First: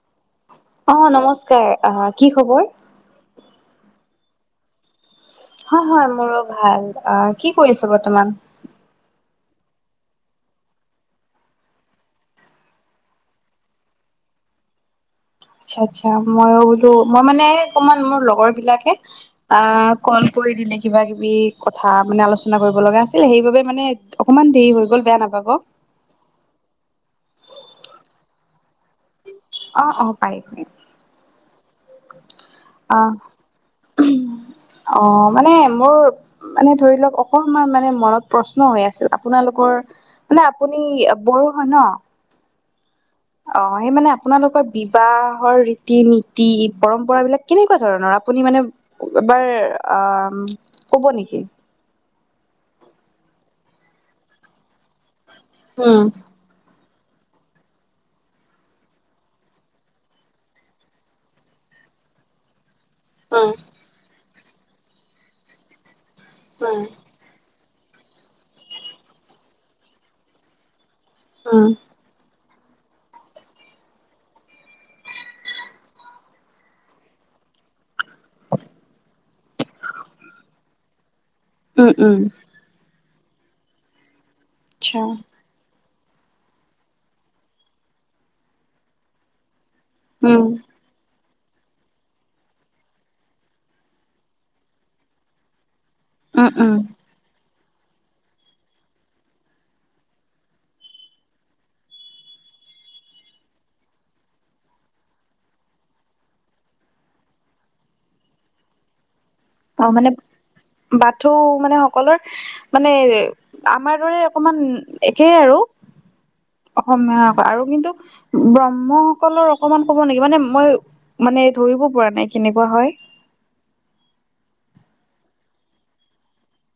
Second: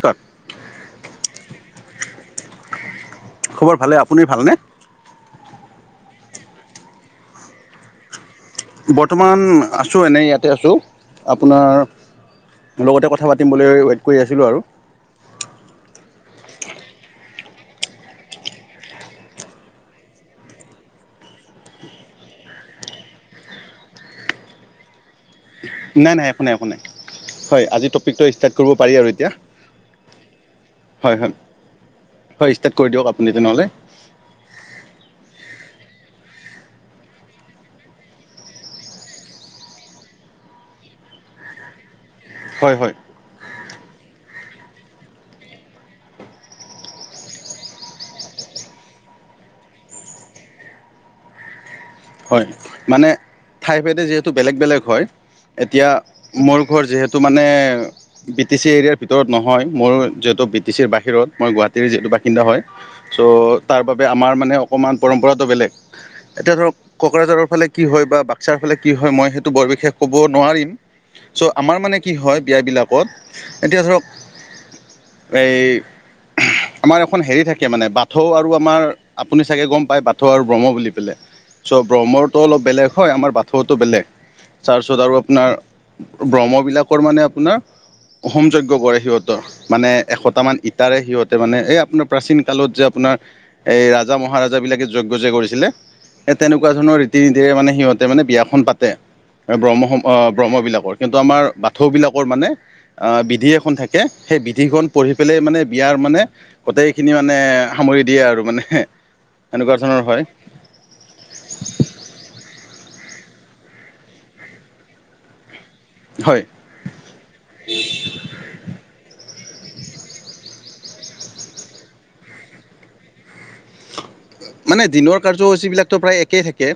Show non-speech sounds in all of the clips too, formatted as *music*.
ক'ত? অঁ নমস্কাৰ আহ কি খবৰ? খবৰ ভালে। আপুনি ভাল নে? হয় হয় মোৰো ভাল। অঁ কি কৰি আছে বৰ্তমান? বৰ্তমান আছোঁ এনেই ইয়াতে আছোঁ আপোনাৰ মোৰ লগতে কথা পাতিম বুলি ৱেট কৰি আছিলোঁ আৰু। আচ্ছা আচ্ছা, মইও বোলো মই মানে এই অকমান মোৰ লগৰবিলাকে আ কল কৰি দিলে কিবা - কিবি কথা মানে আলোচনা কৰিব লগা আছিল সেইবাবে মানে অকমান দেৰি হৈ গল বেয়া নাপাব। নাই নাই একো নাই একো নাই, হয় আজি টপিকটো ষ্টাৰ্ট কৰিব পাৰি আৰু এতিয়া। অ অ পাৰি পাৰি। হয় হয়, হয় ষ্টাৰ্ট কৰি দিয়ক আপুনি তেনেহ'লে। উহুম অ মানে মোৰ মানে ধৰি লওক অকমান মানে মনত প্ৰশ্ন হৈ আছিল আপোনালোকৰ মানে আপুনি বড়ো হয় ন? হয় হয়। অ সেই মানে আপোনালোকৰ বিবাহৰ ৰীতি - নীতি, পৰম্পৰাবিলাক কেনেকুৱা ধৰণৰ? আপুনি মানে এবাৰ আম কব নেকি? হয় মানে ঠাইভেদে যিহেতু বেলেগ - বেলেগ হয় এতিয়া উম মোৰ ঘৰ যিহেতু মানে বি টি চি এৰিয়াৰ ভিতৰত নহয়, মোৰ যিহেতু বি টি চিৰ বাহিৰত মই গুৱাহাটীৰ যিহেতু বাসিন্দা হয় চ' উম তাৰ বাবে আমাৰ মানে অকণমান পৰম্পৰাটো বেলেগ এতিয়া ধৰক উম কোকৰাঝাৰৰ ফালে কি হয় বা বাক্সাৰ ফালে কি হয় মই সেইটো বৰ বিশেষ ক'ব নোৱাৰিম চ' উম আমাৰ মানে কি হয় বিয়াবিলাকত এতিয়া ধৰক এই উহ আমাৰ এখন হেৰি থাকে মানে বাট থৌ আৰু আমাৰ আপুনি চাগে গম পায় বাথৌ আৰু ব্ৰহ্ম বুলি পেলাই চ' উম উম ব্ৰহ্মৰটো অলপ বেলেগ হয়, আমাৰ বাথৌটো বেলেগ তাৰপিছত আচ্ছা আৰু আপোনাৰ ব্ৰহ্মবিলাকৰ মানে আপোনাৰ হোম যজ্ঞ কৰে সিহঁতৰ মানে উম এশটামান ই তাৰে সিহঁতে মানে এই আপোনাৰ প্ৰাচীন কালত যে আপোনাৰ এই ৰাজা - মহাৰাজাবিলাকে যজ্ঞ যে কৰিছিলে এ উম তেনেকুৱা উম ধৰণৰ ৰীতি - নীতিৰে মানে সিহঁতে মানে বিয়াখন পাতে। এই ব্ৰহ্মখন অ ব্ৰহ্মবিলাকৰ কিন্তু আমাৰ বাথৌবিলাকৰ মানে আ বিধি এখন থাকে সেই বিধিখন পঢ়ি পেলাই মানে বিয়াৰ মানে গোটেইখিনি মানে সামৰি দিয়ে আৰু মানে এনেকুৱা ধৰণৰ হয় বাথো মানে সকলৰ মানে আমাৰ দৰে অকমান একে আৰু হয়। অসমীয়া আৰু কিন্তু ব্ৰহ্মসকলৰ অকমান ক'ব নেকি মানে মই মানে ধৰিব পৰা নাই কেনেকুৱা হয়? মানে দিনৰ কাৰ্যসূচীবিলাকটো প্ৰায় একেই থাকে,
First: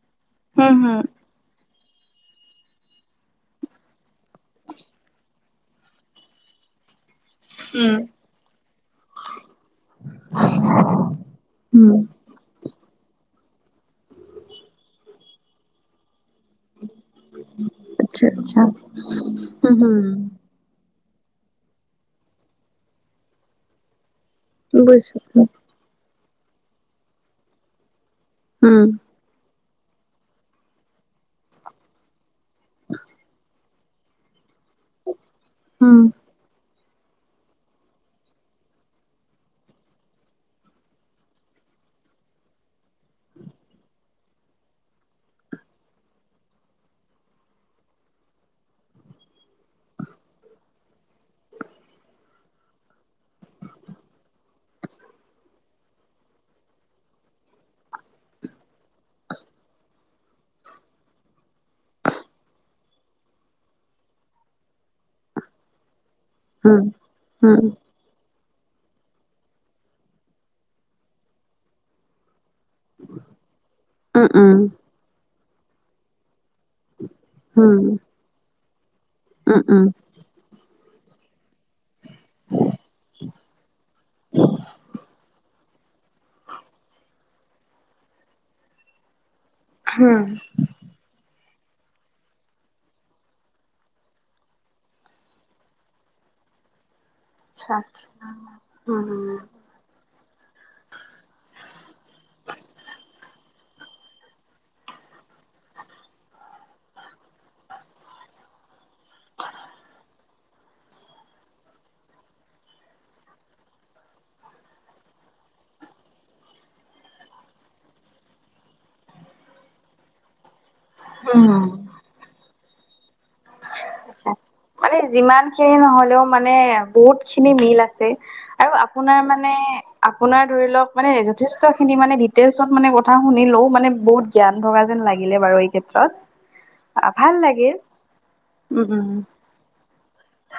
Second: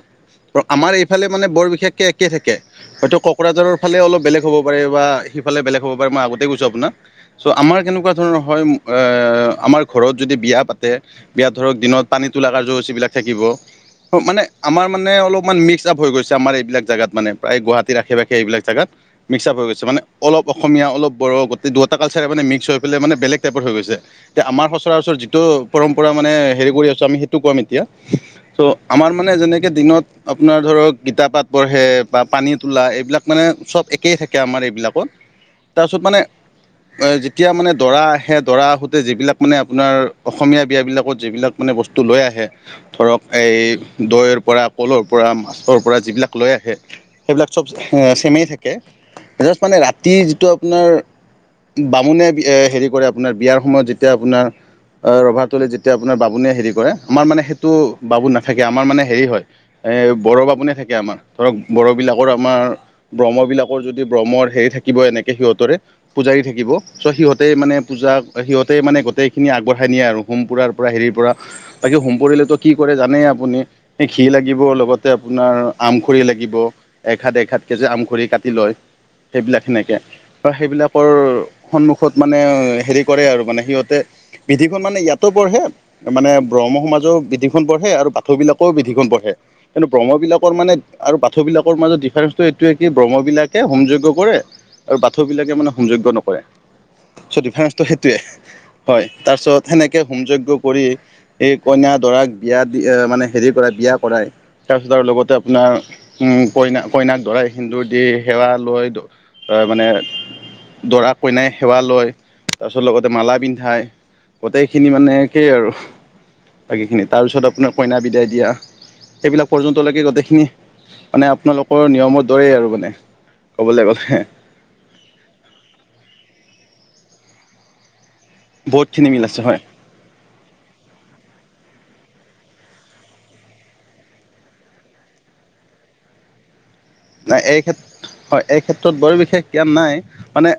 প্ৰ উম আমাৰ হম এইফালে মানে বৰ বিশেষকে একে থাকে, হয়তো ককৰাঝাৰৰ ফালে অলপ বেলেগ হ'ব পাৰে বা সিফালে বেলেগ হব পাৰে মই আগতে গৈছো আপোনাক চ' আমাৰ উম কেনেকুৱা ধৰণৰ হয়, এ আমাৰ ঘৰত যদি বিয়া পাতে বিয়া ধৰক উম দিনত পা পানী তোলা কাৰ্যসুচিবিলাক থাকিব, অ মানে আমাৰ মানে অলপমান মিক্স চাপ হৈ গৈছে আমাৰ এইবিলাক জাগাত মানে প্ৰায় গুৱাহাটীৰ আশে - আচ্ছা পাশে আচ্ছা এইবিলাক জাগাত, মিক্সআপ হৈ উম গৈছে হম মানে অলপ অসমীয়া অলপ বঢ়, গোটেই দুটা কালচাৰে মানে মিক্স হৈ পেলাই মানে বেলেগ টাইপৰ হৈ গৈছে। এতিয়া আমাৰ সচৰাচৰ বুজিছো যিটো পৰম্পৰা মানে হেৰি কৰি আছোঁ আমি সেইটো কম এতিয়া চ' আমাৰ মানে যেনেকে দিনত আপোনাৰ ধৰক গীতা পাঠ পঢ়ে বা পানী তোলা এইবিলাক মানে চব একেই থাকে আমাৰ এইবিলাকত তাৰপিছত মানে অ যেতিয়া মানে দৰা আহে, দৰা আহোতে যিবিলাক মানে আপোনাৰ অসমীয়া বিয়াবিলাকত যিবিলাক মানে বস্তু লৈ আহে ধৰক এই দৈৰ পৰা কলৰ পৰা মাছৰ পৰা যিবিলাক লৈ আহে সেইবিলাক চব চেমেই থাকে জাষ্ট মানে ৰাতিৰ যিটো আপোনাৰ বামুণে এ হেৰি কৰে আপোনাৰ বিয়াৰ সময়ত যেতিয়া আপোনাৰ ৰভা তলি যেতিয়া আপোনাৰ বামুণ কোনে হেৰি কৰে আমাৰ মানে সেইটো বাবু নাথাকে আমাৰ মানে হেৰি হয় এই বৰ বামুনে থাকে আমাৰ ধৰক বড় বিলাকৰ আমাৰ ব্ৰহ্ম বিলাকৰ যদি ব্ৰহ্মৰ হেৰি থাকিব এনেকে সিহঁতৰে পূজাৰী থাকিব চ' সিহঁতে মানে পূজা সিহঁতে মানে গোটেইখিনি আগবঢ়াই নিয়ে আৰু হোম পুৰাৰ পৰা হেৰিৰ পৰা বাকী হোমপুৰৰিলেতো কি কৰে জানেই আপুনি এই ঘি লাগিব লগতে আপোনাৰ আমখৰি লাগিব এসা *unintelligible* ঘাতকেই যে আমখৰি কাটি লয় সেইবিলাক সেনেকৈ বা সেইবিলাকৰ সন্মুখত মানে হেৰি কৰে আৰু মানে সিহঁতে বিধিখন মানে ইয়াতো পঢ়ে মানে ব্ৰহ্ম সমাজও বিধিখন পঢ়ে আৰু বাথ বিলাকেও বিধিখন পঢ়ে কিন্তু ব্ৰহ্ম হুম, বিলিলাকৰ মানে আৰু পাথ বিলাকৰ মাজত ডিফাৰেন্স এইটোৱে য়ে কি ব্ৰহ্ম বিলাকে হোম জজ্ঞ কৰে আৰু বাথুবিলাকে মানে হোম জজ্ঞ নকৰে *unintelligible* টো আচ্ছা, আচ্ছা। সেইটোৱে হুম, হয় তাৰপিছত সেনেকে হোম যজ্ঞ কৰি সেই কইনা দৰাক বিয়া দি মানে হেৰি কৰা বিয়া কৰাই তাৰপিছত আৰু লগতে আপোনাৰ উ কইনা কইনাক দৰাই সেন্দুৰ দি সেৱা লৈ তাৰ মানে দৰা কইনাই সেৱা লয় তাৰপিছত লগতে মালা পিন্ধায় গোটেইখিনি মানে সেয়ে আৰু বাকীখিনি তাৰপিছত আপোনাৰ কইনা বিদায় দিয়া সেইবিলাক পৰ্যন্তলৈকে গোটেইখিনি মানে হুম, আপোনালোকৰ নিয়মৰ দৰেই আৰু মানে ক'বলৈ গ'লে আ মানে যিমান খিনি নহলেও মানে বহুত খিনি মিল আছে আৰু বহুতখিনি আপোনাৰ মিল আছে মানে হয় আপোনাৰ ধৰি লওক মানে যথেষ্টখিনি মানে ডিটেইলচত মানে কথা শুনিলোও মানে বহুত জ্ঞান ভগা যেন লাগিলে বাৰু এই ক্ষেত্ৰত ভাল নাই এই লাগিল ক্ষেত্ৰত হয় এই উম, ক্ষেত্ৰত উম, বৰ বিশেষ এতিয়া নাই মানে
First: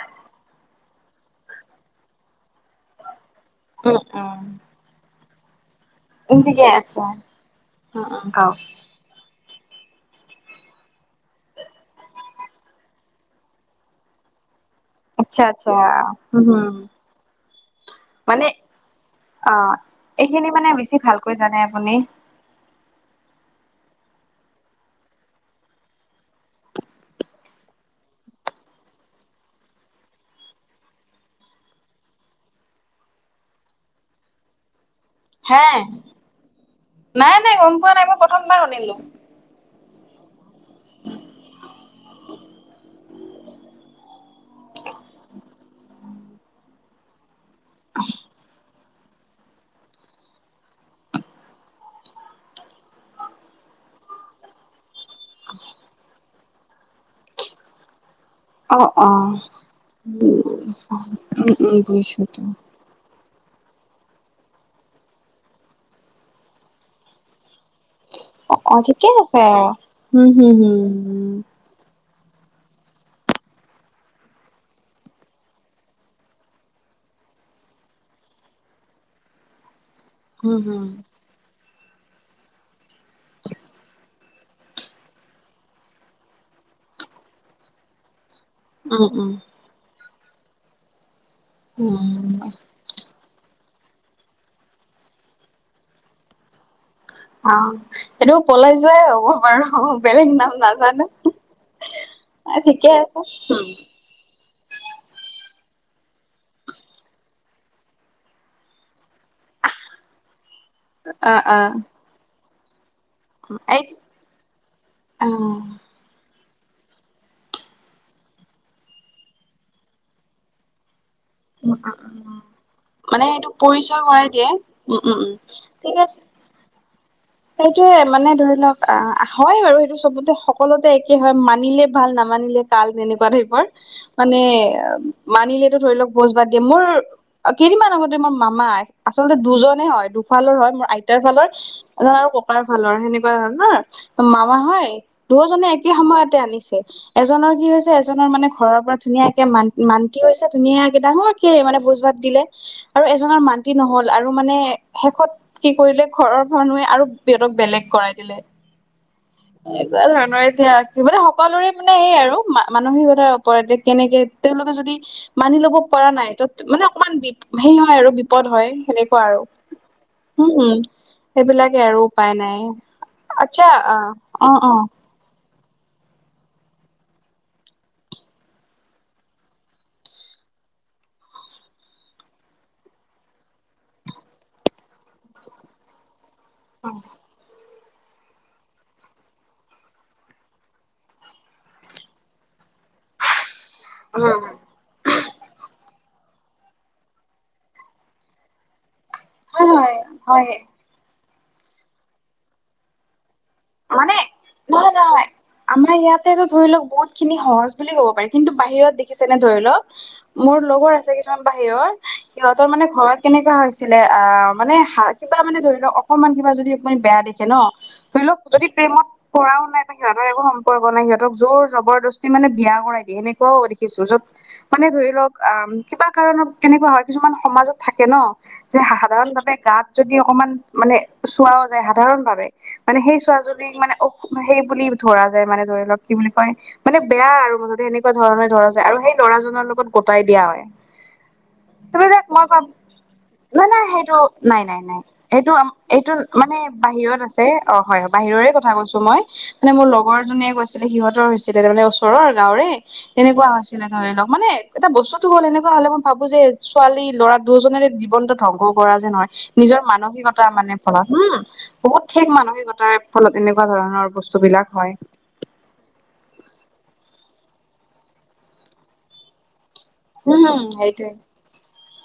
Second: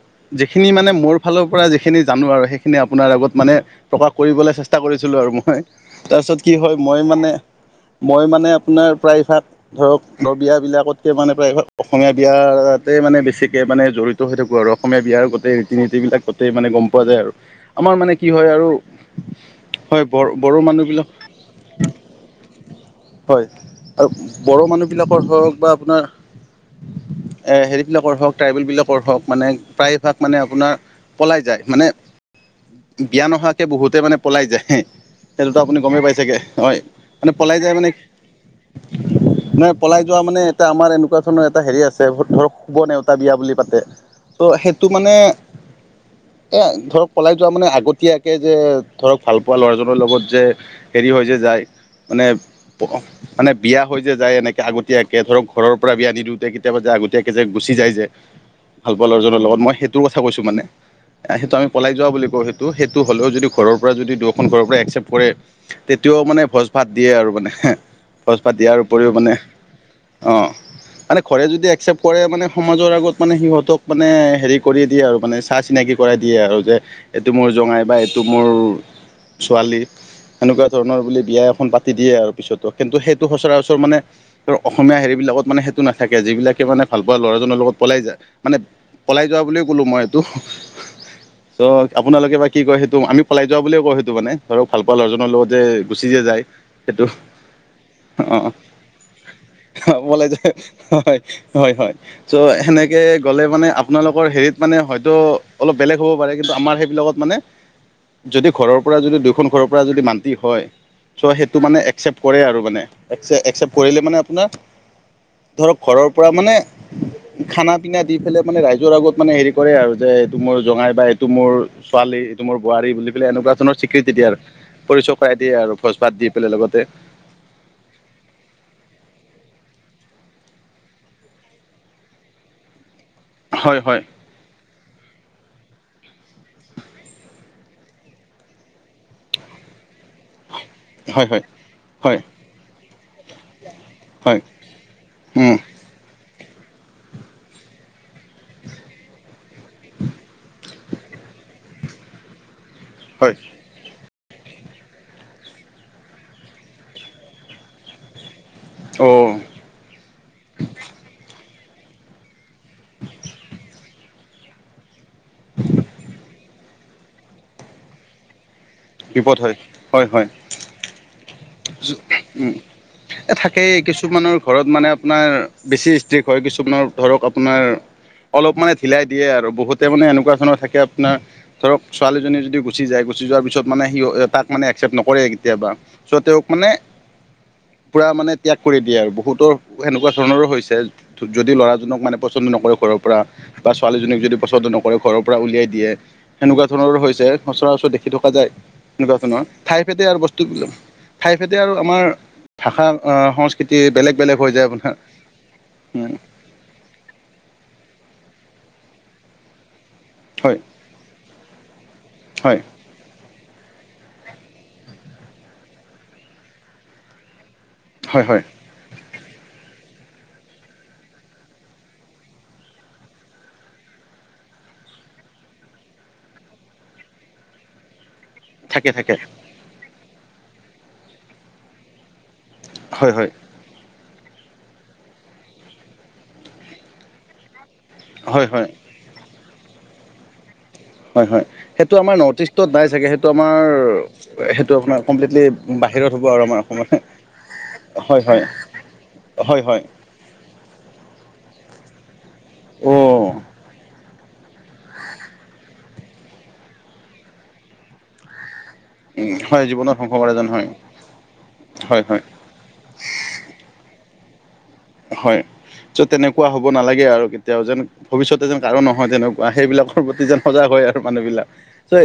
যিখিনি মানে মোৰ ফালৰ পৰা যিখিনি জানো আৰু সেইখিনি আপোনাৰ আগত মানে উম, প্ৰকাশ কৰিবলৈ চেষ্টা কৰিছিলো আৰু মই তাৰপিছত উম, কি ঠিকে হয় মই আছে। মানে উম, উম, মই মানে কওক। আপোনাৰ প্ৰায়ভাগ *inaudible* ধৰক নদীয়া বিলাকত সেই মানে প্ৰায় অসমীয়া বিয়াতে মানে বেছিকে মানে জড়িত হৈ থাকোঁ আৰু অসমীয়া বিয়াৰ আচ্ছা, গোটেই আচ্ছা। ৰীতি নীতি বিলাক হুম, গোটেই মানে হুম। গম পোৱা যায় আৰু আমাৰ মানে কি হয় আৰু অ হয় ব এইখিনি বড়ো মানে বেছি মানুহবিলাক ভালকৈ জানে আপুনি হয় আৰু বড়ো মানুহ বিলাকৰ হওক বা আপোনাৰ এ হেৰি বিলাকৰ হওক ট্ৰাইবেল বিলাকৰ হওক মানে প্ৰায় ভাগ মানে আপোনাৰ পলাই যায় মানে বিয়া নহোৱাকে বহুতে মানে পলাই যায় হে সেইটোতো হে আপুনি গমেই পাইছোগে হয় মানে নাই নাই পলাই গম যায় মানে পোৱা নাই মই প্ৰথমবাৰ শুনিলো। মে পলাই যোৱা মানে এটা আমাৰ এনেকুৱা ধৰণৰ এটা হেৰি আছে ধৰক শুব ন এওতা বিয়া বুলি পাতে ত' সেইটো মানে এ ধৰক পলাই যোৱা মানে আগতীয়াকে যে ধৰক ভাল পোৱা লৰাজনৰ লগত যে হেৰি হয় যে যায় মানে মানে বিয়া হৈ যে যায় এনেকৈ আগতীয়াকৈ ধৰক ঘৰৰ পৰা বি আনি দিওঁতে কেতিয়াবা যে আগতীয়াক যে গুচি যায় যে অ ভাল পোৱা অ লৰাজনৰ লগত মই সেইটোৰ কথা উম কৈছো মানে এ সেইটো আমি উম পলাই যোৱা বুলি বুজিছোতো কওঁ সেইটো সেইটো হ'লেও যদি ঘৰৰ পৰা যদি দুয়োখন ঘৰৰ পৰা একচেপ্ট কৰে তেতিয়াও মানে ভোজ ভাত দিয়ে আৰু মানে হে অ অ ঠিকে আছে অ হম অ হম হম মানে ঘৰে যদি একচেপ্ট কৰে মানে সমাজৰ আগত মানে সিহঁতক মানে হেৰি কৰি দিয়ে আৰু মানে চা চিনাকি কৰাই দিয়ে আৰু যে এইটো মোৰ জঙাই বা এইটো মোৰ ছোৱালী উম সেনেকোৱা হুম ধৰণৰ বুলি বিয়া এখন পাতি দিয়ে আৰু পিছতো কিন্তু সেইটো সচৰাচৰ মানে অসমীয়া হেৰিবিলাকত মানে সেইটো নাথাকে যিবিলাকে মানে ভাল পোৱা ল'ৰাজনৰ লগত পলাই যায় মানে উম পলাই উম যোৱা বুলিও কলো মই এইটো ত' উম আপোনালোকে বা কি কয় সেই টো আমি পলাই যোৱা বুলিয়ে কও সেইটো মানে ধৰক ভাল পোৱা ল'ৰাজনৰ লগত যে গুচি যে যায় সেইটো অ এইটো অ অ পলাই যোৱাই আৰু ক পলাই যায় হয় হয় হয় চ' ঠিকে সেনেকে আছে গ'লে মানে আপোনালোকৰ হেৰিত মানে হয়তো অলপ বেলেগ হ'ব পাৰে কিন্তু আমাৰ সেইবিলাকত মানে যদি ঘৰৰ পৰা যদি দুখন ঘৰৰ পৰা যদি মান্তি হয় অ চ' অ সেইটো মানে একচেপ্ট কৰে আৰু মানে এক একচেপ্ট এই কৰিলে মানে আপোনাৰ অ ধৰক ঘৰৰ পৰা মানে খানা পিনা দি পেলাই মানে ৰাইজৰ আগত মানে হেৰি কৰে আৰু যে এইটো মোৰ জঙাই বা এই টো মোৰ ছোৱালী এইটো মোৰ বোৱাৰী বুলি মানে পেলাই এইটো এনেকোৱা ধৰণৰ পৰিচয় স্বীকৃতি কৰাই দিয়ে উম পৰিচয় উম উম কৰাই দিয়ে আৰু ভোজ ঠিক ভাত আছে দি লগতে সেইটোয়ে মানে ধৰি লওক আহ হয় আৰু সেইটো চবতে সকলোতে একে হয় মানিলে ভাল নামানিলে কাল এনেকোৱা টাইপৰ হয় হয় মানে মানিলেতো ধৰি লওক ভোজ ভাত দিয়ে মোৰ অ কেইদিনমান আগতে মোৰ মামাই আচলতে দুজনে হয় দু ফালৰ হয় মোৰ আইতাৰ হয় হয় ফালৰ হয় আৰু ককাৰ ফালৰ সেনেকোৱা হয় ন মামা হয় হয় দুয়োজনে একে সময়তে আনিছে এজনৰ কি হৈছে এজনৰ মানে ঘৰৰ পৰা ধুনীয়াকে মান মান্তি হৈছে ধুনীয়াকে ডাঙৰ সেই মানে ভুজ ভাত দিলে আৰু হয় এজনৰ মান্তি নহল আৰু মানে শেষত কি কৰিলে ঘৰৰ মানুহে আৰু সিহঁতক বেলেগ কৰাই দিলে অ এনেকোৱা ধৰণৰ এতিয়া কি মানে সকলোৰে মানে সেই আৰু মা মানসিকতাৰ ওপৰত কেনেকে তেওঁলোকে যদি মানি ল'ব পৰা নাই ত মানে অকমান বি সেই হয় আৰু বিপদ হয় সেনেকোৱা বিপদ হয় হয় হয় আৰু উম উম সেইবিলাকে আৰু উপায় উম নাই এ আচ্ছা থাকেই কিছুমানৰ অ অ অ ঘৰত মানে আপোনাৰ বেছি ষ্ট্ৰিক হয় কিছুমানৰ ধৰক আপোনাৰ অলপ মানে ঢিলাই দিয়ে আৰু বহুতে মানে এনেকোৱা ধৰণৰ থাকে আপোনাৰ ধৰক ছোৱালীজনী যদি গুচি যায় গুচি যোৱাৰ পিছত মানে সিও তাক মানে একচেপ্ট নকৰে কেতিয়াবা চ' তেওঁক মানে অ পূৰা মানে ত্যাগ কৰি দিয়ে আৰু বহুতো সেনেকোৱা ধৰণৰো হৈছে যদি ল'ৰাজনক মানে পছন্দ নকৰে ঘৰৰ পৰা বা ছোৱালীজনীক যদি হয় পচন্দ ন ঘৰৰ পৰা উলিয়াই দিয়ে সেনেকোৱা ধৰণৰো হৈছে সচৰাচৰ দেখি থকা যায় এনেকোৱা ধৰণৰ ঠাই হয় ফেডে আৰু বস্তু হয় ঠাই ফেডে আৰু আমাৰ ভাষা সংস্কৃ তি মানে বেলেগ বেলেগ হৈ যায় নহয় আপোনাৰ নহয় আমাৰ উম ইয়াতেতো ধৰি লওক বহুত খিনি সহজ বুলি ক'ব পাৰি কিন্তু বাহিৰত দেখিছে নে ধৰি লওক হয় মোৰ লগৰ আছে কিছুমান বাহিৰৰ হয় সিহঁতৰ মানে ঘৰত কেনেকোৱা হৈছিলে আহ মানে কিবা মানে ধৰি লও অকমান কিবা যদিমান বেয়া দেখে ন হয় ধৰি হয় লওক যদি প্ৰেমত কৰাও নাই বা সিহঁতৰ একো সম্পৰ্ক নাই সিহঁতক জোৰ জবৰদস্তি মানে বিয়া কৰাই দিয়ে সেনেকোৱাও দেখিছো য'ত মানে ধৰি লওক আ কিবা কাৰণত কেনেকুৱা হয় কিছুমান সমাজত থাকে ন যে থাকে থাকে সাধাৰণ ভাৱে গাত যদি অকমান মানে চোৱাও যায় সাধাৰণ ভাৱে মানে হয় সেই হয় চোৱা যদি মানে অ সেই বুলি ধৰা যায় মানে ধৰি লওক কি বুলি কয় মানে বেয়া আৰু মাজতে সে নেকুৱা হয় ধৰণৰ হয় ধৰা যায় আৰু সেই ল'ৰাজনৰ লগত গটাই দিয়া হয়। হয় হয় সেইটো আমাৰ সেইবিলাক নৰ্থ মই ভাবো ইষ্টত নাই চাগে সেইটো আমাৰ সেইটো আপোনাৰ কমপ্লিটলি এইটো আ বাহিৰত এইটো হ'ব আৰু মানে আমাৰ অসমত বাহিৰত আছে অ হয় বাহিৰৰে কথা কৈছো মই। হয় মানে হয় মোৰ লগৰ এজনীয়ে গৈছিলে সিহঁতৰ হৈছিলে তাৰমানে ওচৰৰ গাঁৱৰে অ উম তেনেকুৱা হৈ ছিলে ধৰি লওক মানে এটা বস্তুতো হ'ল এনেকুৱা হলে মই ভাবো যে ছোৱালী ল'ৰা দুইজনৰে জীৱনটো ধ্বংস কৰা যেন হয় নিজৰ জীৱনত ধ্বংস মানসিকতা এজন হয় মানে ফলত হোম বহুত হয় হয় ঠিক মানসিকতাৰে ফলত এনেকুৱা ধৰণৰ বস্তুবিলাক হয়। হয় চ' তেনেকুৱা হ'ব নালাগে আৰু কেতিয়াও যেন ভৱিষ্যতে যেন কাৰো নহয় তেনে সেইবিলাকৰ প্ৰতি যেন উম সজাগ হয় আৰু সেইটোৱে মানুহ বিলাক। ত'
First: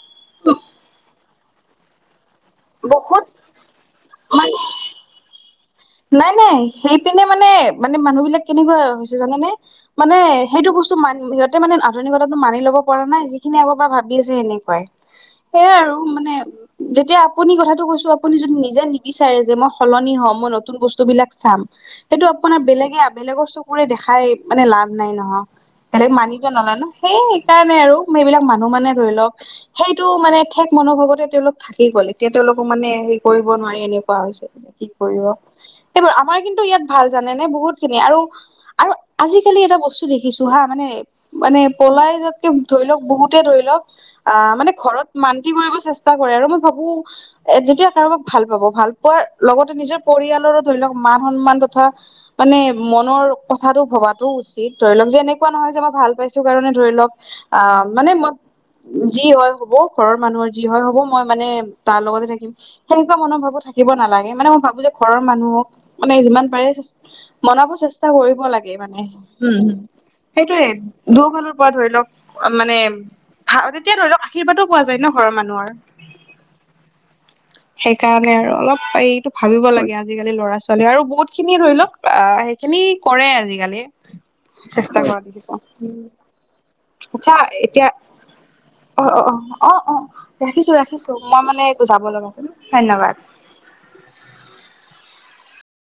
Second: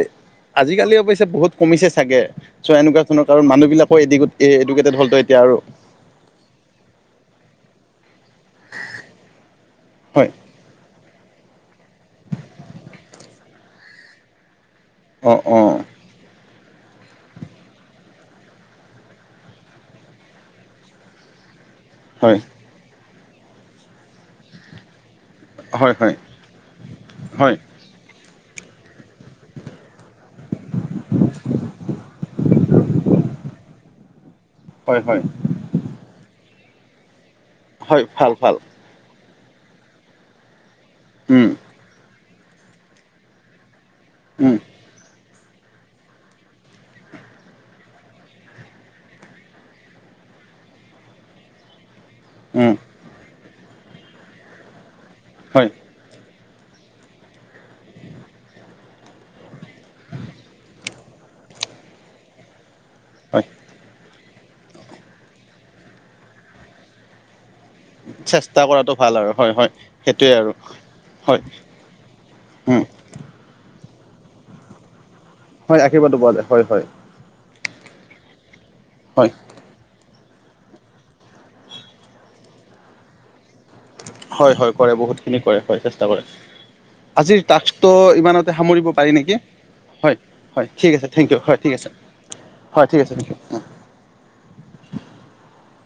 আজিকালি অৱশ্যে বহুত কমিছে চাগে চ' এনেকুৱা বহুত ধৰণৰ কাৰো মানুহ বিলাকৰ এ মানে এডুকেটেড হল ত এতিয়া আৰু। নাই নাই সেইপিনে মানে মানে মানুহ বিলাক কেনেকুৱা হৈছে জানা নে মানে হয় সেইটো বস্তু মা সিহঁতে মানে আধুনিকতাটো মানি লব পৰা নাই যিখিনি আগৰ পৰা ভাবি আছে সেনেকুৱাই অ অ সেয়াই আৰু। মানে যেতিয়া আপুনি কথাটো কৈছো আপুনি যদি নিজে নিবিচাৰে যে মই সলনি হম মই নতুন বস্তু বিলাক চাম সেইটো হয় আপোনাৰ বেলেগে বেলেগৰ চকুৰে দেখাই মানে লাভ নাই নহয়। হয় বেলেগ হয় মানি ত নলয় ন সেই হয় সেইকাৰণে আৰু মই এইবিলাক মানুহ মানে ধৰি লওক সেইটো মানে ঠেক মনোভাৱতে তেওঁলোক থাকি গল এতিয়া তেওঁলোকো মানে হেৰি কৰিব নোৱাৰি এনেকুৱা হৈছে মানে। কি হয় হয় কৰিব সেইবোৰ আমাৰ কিন্তু ইয়াত ভাল জানে নে বহুত খিনি হয় আৰু ভাল ভাল আৰু আজিকালি এটা বস্তু দেখিছো হা মানে উম মানে পলাই যোৱাতকে ধৰি লওক বহুতে ধৰি লওক আহ উম মানে ঘৰত মান্তি কৰিব চেষ্টা কৰে আৰু মই ভাবো এ যেতিয়া কাৰোবাক ভাল পাব ভাল পোৱাৰ লগতে নিজৰ পৰিয়াল ধৰি লওক মান সন্মান তথা মানে উম মনৰ কথাটো ভবাতটো উচিত ধৰি লওক যে এ নেকোৱা হয় নহয় যে মই ভাল পাইছো কাৰণে ধৰি লওক আহ মানে মই যি হয় হ'ব ঘৰৰ মানুহৰ যি হয় হ'ব মই মানে তাৰ লগতে থাকিম সেনেকুৱা মনৰ হয় ভাব বোৰ থাকিব নালাগে মানে মই ভাবো যে ঘৰৰ মানুহক মানে যিমান পাৰে মনাব চে চেষ্টা কৰিব লাগে কৰাটো মানে। ভাল আৰু হয় হ'ম হয় হ'ম। সেইটোৱে আৰু সেইটোয়ে হয় দুইফালৰ পৰা ধৰি লওক মানে উম তেতিয়া ধৰি লওক আশীৰ্বাদো পোৱা যায় ন ঘৰৰ মানুহ হয় আশীৰ্বাদটো পোৱা যায় হয় হয়। সেইকাৰণে আৰু অলপ হয় এইটো ভাবিব লাগে আজি আজিকালি ল'ৰা ছোৱালী আৰু বহুত খিনি ধৰি লওক আহ সেইখিনি কৰে আজিকালি হয় হয় কৰে চেষ্টা কৰা বহুতখিনি দেখিছো কৰে হয় চেষ্টা কৰে আচ্ছা আজিৰ এতিয়া টাস্কটো ইমানতে সামৰিব অ পাৰি অ নেকি অঁ অঁ হয় হয় ৰাখিছো ঠিক আছে ৰাখিছো থেংক ইউ মই মানে যাব লগা আছে ন হয় ঠিক আছে ঠিক আছে উম।